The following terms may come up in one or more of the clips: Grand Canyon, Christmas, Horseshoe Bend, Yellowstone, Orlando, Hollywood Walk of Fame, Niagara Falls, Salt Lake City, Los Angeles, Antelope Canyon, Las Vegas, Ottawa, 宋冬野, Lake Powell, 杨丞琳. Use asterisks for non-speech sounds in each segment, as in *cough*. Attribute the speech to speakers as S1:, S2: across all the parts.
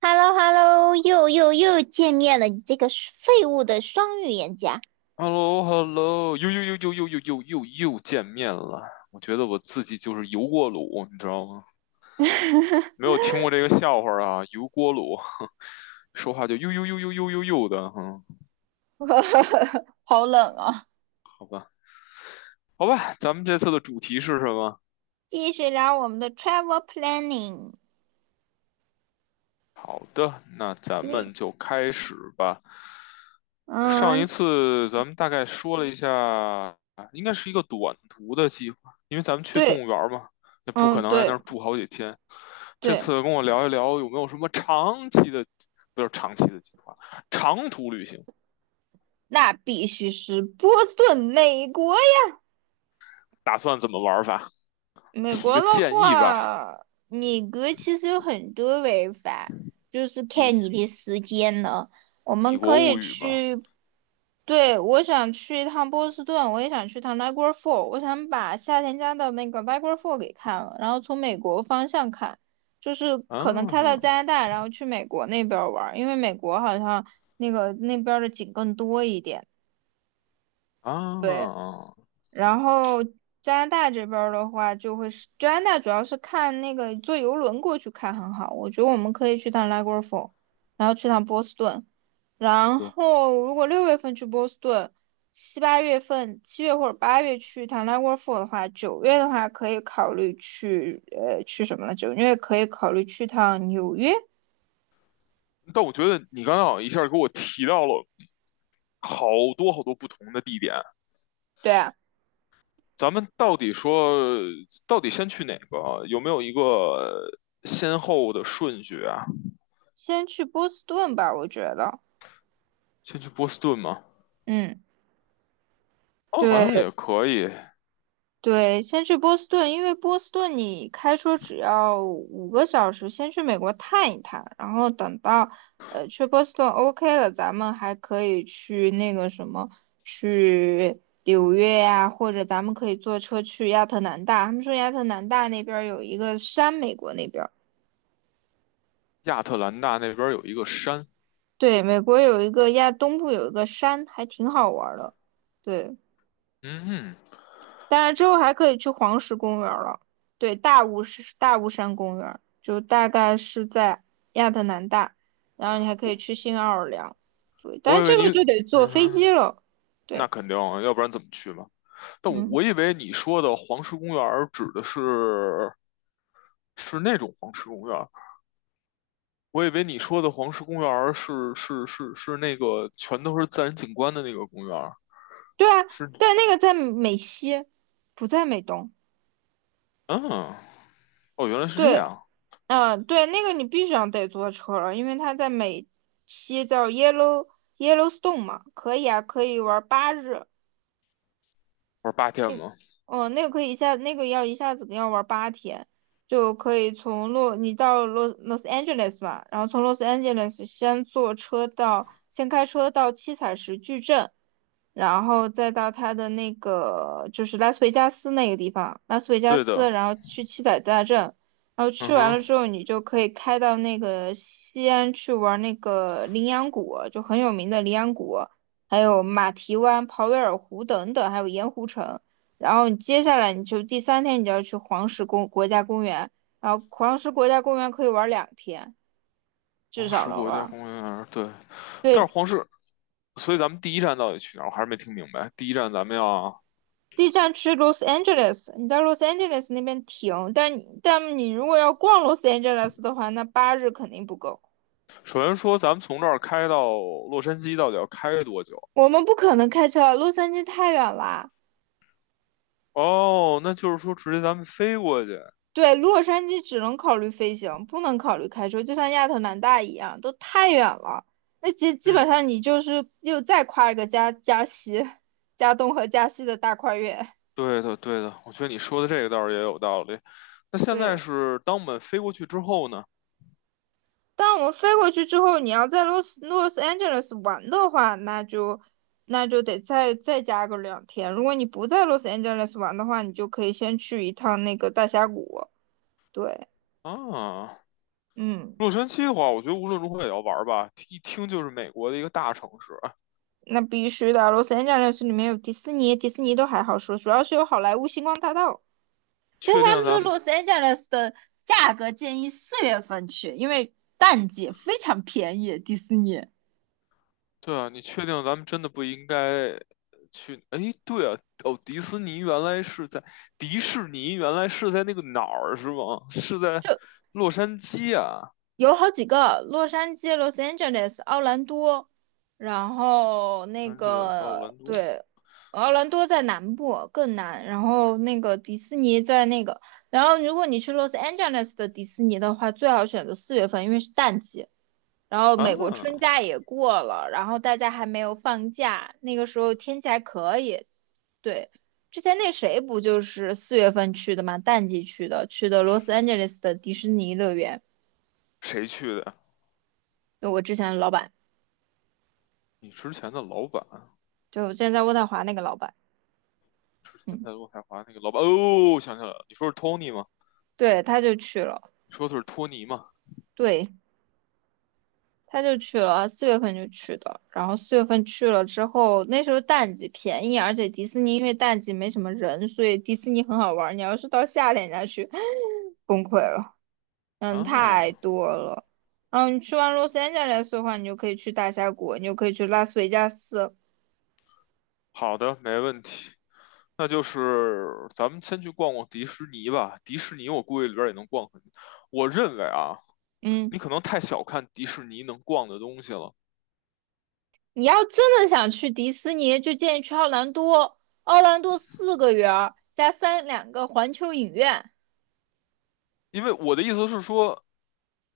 S1: h e l l o h e l l o 又又又见面了，你这个废物的双语言家。
S2: h e l l o h e l l o 又又又又又又又又又见面了。我觉得我自己就是油锅炉，你知道吗？
S1: *laughs*
S2: 没有听过这个笑话啊，油锅炉，*laughs* 说话就又又又又又又又的，哼、
S1: 好冷啊！
S2: 好吧，咱们这次的主题是什么？
S1: 继续聊我们的 travel planning。
S2: 好的，那咱
S1: 对。
S2: 们就开始吧。上
S1: 嗯。
S2: 一次咱们大概说了一下，应该是一个短途的计划，因为咱们去动
S1: 对。
S2: 物园儿嘛，那不可
S1: 嗯。
S2: 能在那
S1: 对。
S2: 儿住好几天。这
S1: 对，
S2: 次跟我聊一聊，有没有什么长期的，不是长期的计划，长途旅行，
S1: 那必须是波士顿。美国
S2: 打算怎么玩儿法？
S1: 美
S2: 提
S1: 国
S2: 个
S1: 的
S2: 建议吧。
S1: 话，米格其实有很多玩法，就是
S2: 米
S1: 看你的时间了。我们
S2: 米
S1: 可
S2: 国
S1: 以
S2: 物语嘛，
S1: 去，对，我想去一趟波士顿。我也想去趟 Niagara Falls，我想把夏天家的那个 Niagara Falls 给看了，然后从美国方向看，就是可能开到
S2: 啊
S1: 加拿大，然后去美国那边玩儿，因为美国好像那个那边儿的景更多一点。
S2: 啊，
S1: 对。然后加拿大这边儿的话，就会是加拿大主要是看那个坐游轮过去看很好。我觉得我们可以去趟拉格佛，然后去趟波士顿。
S2: 是
S1: 然
S2: 的。
S1: 后如果六月份去波士顿，七八月份7月或者八月去趟拉格佛的话，九月的话可以考虑去什么呢？九月可以考虑去趟纽约。
S2: 但我觉得你刚刚好像一下给我提到了好多好多不同的地点。
S1: 对啊，
S2: 咱们到底说，到底先去哪个啊有没有一个先后的顺序啊？
S1: 先去波士顿吧，我觉得。
S2: 先去波士顿吗？
S1: 嗯，
S2: 哦，好像
S1: 对。
S2: 也可以。
S1: 对，先去波斯顿，因为波斯顿你开车只要5个小时，先去美国探一探，然后等到去波斯顿 OK 了，咱们还可以去那个什么，去纽约呀、或者咱们可以坐车去亚特兰大。他们说亚特兰大那边儿有一个山，美国那边儿，
S2: 亚特兰大那边有一个山，
S1: 对。美国有一个亚东部有一个山，还挺好玩儿的。对，
S2: 嗯，
S1: 当然之后还可以去黄石公园了。对，大雾是大雾山公园，就大概是在亚特兰大。然后你还可以
S2: 我
S1: 去新奥尔良。对，但
S2: 我
S1: 是
S2: 以为
S1: 这
S2: 你，
S1: 个就得坐
S2: 嗯
S1: 飞
S2: 哼，
S1: 机了。
S2: 那
S1: 对。
S2: 肯定啊，要不然怎么去嘛？但我
S1: 嗯。
S2: 我以为你说的黄石公园儿指的是是那种黄石公园儿我以为你说的黄石公园儿是那个全都是自然景观的那个公园儿
S1: 对啊，
S2: 是
S1: 但那个在美西，不在美东。
S2: 嗯，哦，原来是这
S1: 对。
S2: 样，
S1: 嗯，对，那个你必须要得坐车了，因为它在美西叫 Yellowstone 嘛，可以啊，可以玩八日。
S2: 玩8天
S1: 那，
S2: 吗？
S1: 哦，那个可以一下，那个要一下子要玩八天，就可以你到Los Angeles 吧。然后从 Los Angeles 先开车到七彩石矩阵，然后再到它的那个就是拉斯维加斯那个地方，拉斯维加
S2: 对的，
S1: 斯，然后去七彩大镇。然后去
S2: 嗯
S1: 完
S2: 哼，
S1: 了之后，你就可以开到那个西安去玩那个羚羊谷，就很有名的羚羊谷，还有马蹄湾、鲍威尔湖等等，还有盐湖城。然后你接下来你就第3天你就要去黄石国家公园，然后黄石国家公园可以玩两天，至
S2: 黄
S1: 少
S2: 石
S1: 能
S2: 国家
S1: 玩。
S2: 公园，对，
S1: 对，
S2: 但是黄石，所以咱们第一站到底去哪儿？我还是没听明白。第一站咱们要，
S1: 第一站去 Los Angeles，你在 Los Angeles 那边停，但你如果要逛 Los Angeles 的话，那8日肯定不够。
S2: 首先说咱们从这儿开到洛杉矶到底要开多久？
S1: 我们不可能开车啊，洛杉矶太远啦。
S2: 哦，那就是说直接咱们飞过去。
S1: 对，洛杉矶只能考虑飞行，不能考虑开车，就像亚特兰大一样，都太远了。那基基
S2: 嗯，
S1: 本上你就是又再跨一个加东和加西的大跨越。
S2: 对的，对的，我觉得你说的这个倒是也有道理。那现在
S1: 对，
S2: 是当我们飞过去之后呢？
S1: 但我们飞过去之后，你要在洛斯 Angeles 玩的话，那就得再加个两天。如果你不在洛斯 Angeles 玩的话，你就可以先去一趟那个大峡谷。对。
S2: 啊，
S1: 嗯。
S2: 洛杉矶的话，我觉得无论如何也要玩儿吧，一听就是美国的一个大城市。
S1: 那必须的，洛杉矶里面有迪士尼，迪士尼都还好说，主要是有好莱坞星光大道。但是
S2: 确
S1: 他
S2: 定
S1: 们说
S2: 咱们，
S1: 洛杉矶的价格建议四月份去，因为淡季非常便宜。迪士尼
S2: 对啊，你确定咱们真的不应该去？哎，对啊，哦，迪士尼原来是在那个哪儿是吗？是在洛杉矶啊，
S1: 有好几个，洛杉矶、Los Angeles、奥兰多，然后那
S2: 安吉拉奥
S1: 个，
S2: 兰多
S1: 对。奥兰多在南部更南，然后那个迪士尼在那个，然后如果你去 Los Angeles 的迪士尼的话，最好选择四月份，因为是淡季。然后美国春
S2: 啊，
S1: 假也过了，然后大家还没有放假，那个时候天气还可以。对，之前那谁不就是四月份去的嘛，淡季去的，去的 Los Angeles 的迪士尼乐园，
S2: 谁去的？
S1: 就我之前的老板，
S2: 你之前的老板，
S1: 就现之前在渥太华那个老板。
S2: 之前
S1: 嗯，
S2: 在洛太华那个老板，哦，想起来了，你说是托尼吗？
S1: 对，他就去了。
S2: 你说的是托尼吗？
S1: 对，他就去了，四月份就去的。然后四月份去了之后，那时候淡季便宜，而且迪士尼因为淡季没什么人，所以迪士尼很好玩。你要是到夏天再去，*laughs* *sucks teeth* 崩溃了。嗯，太
S2: 啊，
S1: 多了。嗯，你去完洛杉矶斯的话，你就可以去大峡谷，你就可以去拉斯维加斯。
S2: 好的，没问题。那就是咱们先去逛逛迪士尼吧，迪士尼我估计里边也能逛很我认为啊，你
S1: 嗯，
S2: 可能太小看迪士尼能逛的东西了。
S1: 你要真的想去迪士尼，就建议去奥兰多。奥兰多四个园儿加三两个环球影院。
S2: 因为我的意思是说，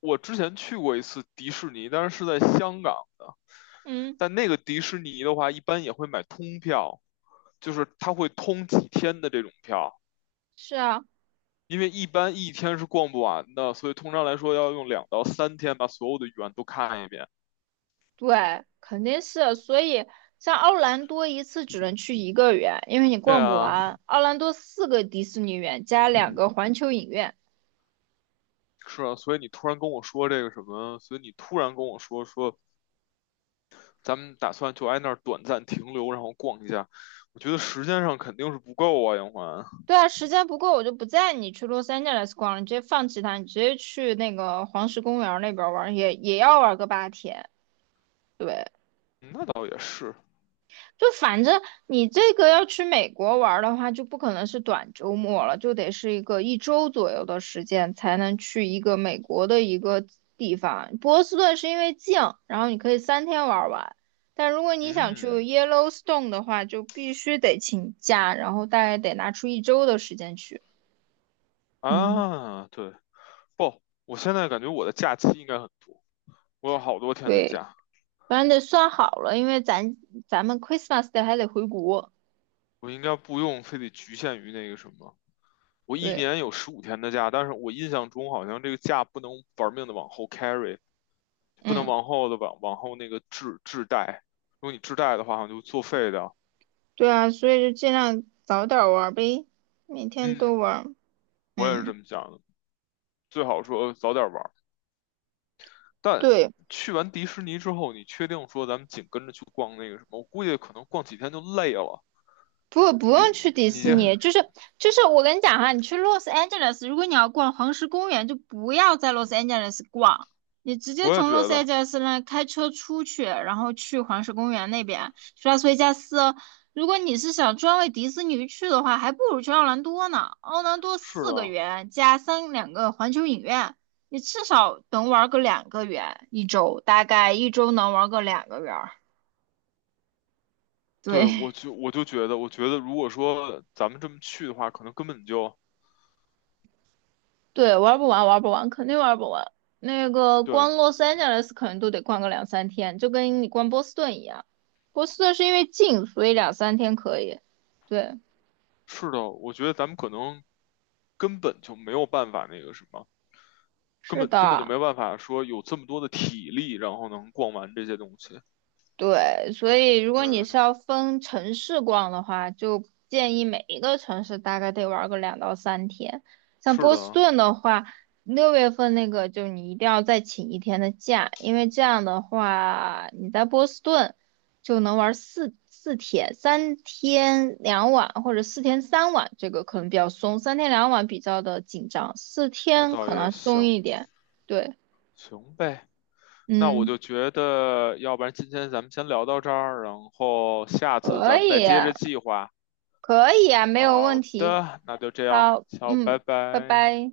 S2: 我之前去过一次迪士尼，但是是在香港的。
S1: 嗯。
S2: 但那个迪士尼的话，一般也会买通票，就是它会通几天的这种票，
S1: 是啊。
S2: 因为一般一天是逛不完的，所以通常来说要用2到3天把所有的园都看一遍。
S1: 对，肯定是。所以像奥兰多一次只能去一个园，因为你
S2: 对
S1: 逛不
S2: 啊，
S1: 完。奥兰多四个迪士尼园加两个环球影院。
S2: 是啊，所以你突然跟我说这个什么，所以你突然跟我说说咱们打算就挨那儿短暂停留，然后逛一下。我觉得时间上肯定是不够啊，杨环。
S1: 对啊，时间不够，我就不带你去洛杉矶来逛了，你直接放弃它，你直接去那个黄石公园儿那边儿玩儿也要玩个八天。对，
S2: 那倒也是，
S1: 就反正你这个要去美国玩儿的话，就不可能是短周末了，就得是一个一周左右的时间才能去一个美国的一个地方。波士顿是因为近，然后你可以三天玩儿完。但如果你想去
S2: 嗯
S1: Yellowstone 的话，就必须得请假，然后大概得拿出一周的时间去。嗯，
S2: 啊，对，不，我现在感觉我的假期应该很多，我有好多天的
S1: 对。
S2: 假，
S1: 反正得算好了，因为咱们 Christmas d 还得回国。
S2: 我应该不用非得局限于那个什么。我一
S1: 对。
S2: 年有15天的假，但是我印象中好像这个假不能玩命的往后 carry，不能
S1: 嗯。
S2: 往后那个滞带。如果你滞带的话，好像就作废的。
S1: 对啊，所以就尽量早点玩儿呗，每天
S2: 嗯，
S1: 都玩儿。
S2: 我也是这
S1: 嗯，
S2: 么想的。最好说早点玩，但
S1: 对。
S2: 去完迪士尼之后，你确定说咱们紧跟着去逛那个什么？我估计可能逛几天就累了。
S1: 不，不用去迪
S2: 你
S1: 士
S2: 这
S1: 尼，就是我跟你讲哈，你去 Los Angeles，如果你要逛黄石公园，就不要在 Los Angeles 逛。你直接
S2: 我也
S1: 从
S2: 觉
S1: Los
S2: 得
S1: Angeles 那开车出去，然后去黄石公园那边，去拉斯维加斯。如果你是想专为迪士尼去的话，还不如去奥兰多呢。奥兰多
S2: 是
S1: 四个
S2: 的。
S1: 园加三两个环球影院，你至少能玩个两个园一周，大概一周能玩个两个园儿。对。
S2: 对，我就觉得，我觉得如果说咱们这么去的话，可能根本就
S1: 对，玩不完，玩不完，肯定玩不完。那个
S2: 对，
S1: 光洛杉矶来斯可能都得逛个两三天，就跟你逛波士顿一样。波士顿是因为近，所以两三天可以。对，
S2: 是的，我觉得咱们可能根本就没有办法那个什么，根
S1: 是
S2: 本根本就没
S1: 的。
S2: 有办法说有这么多的体力，然后能逛完这些东西。
S1: 对，所以如果你
S2: 嗯，
S1: 是要分城市逛的话，就建议每一个城市大概得玩个2到3天。像
S2: 是
S1: 波士
S2: 的，
S1: 顿的话，六月份那个就你一定要再请一天的假，因为这样的话你在波士顿就能玩四天，三天两晚或者4天3晚，这个可能比较松，三天两晚比较的紧张，四
S2: 那
S1: 天
S2: 倒
S1: 可
S2: 也
S1: 能松
S2: 行，
S1: 一点。对。
S2: 行呗。那我
S1: 嗯，
S2: 就觉得，要不然今天咱们先聊到这儿，然后下次
S1: 可
S2: 咱们再
S1: 以。
S2: 接着计划。
S1: 可以啊，没有问
S2: 好
S1: 题。
S2: 的，那就这样，
S1: 好。
S2: 好，拜
S1: 嗯，拜
S2: 拜。
S1: 拜。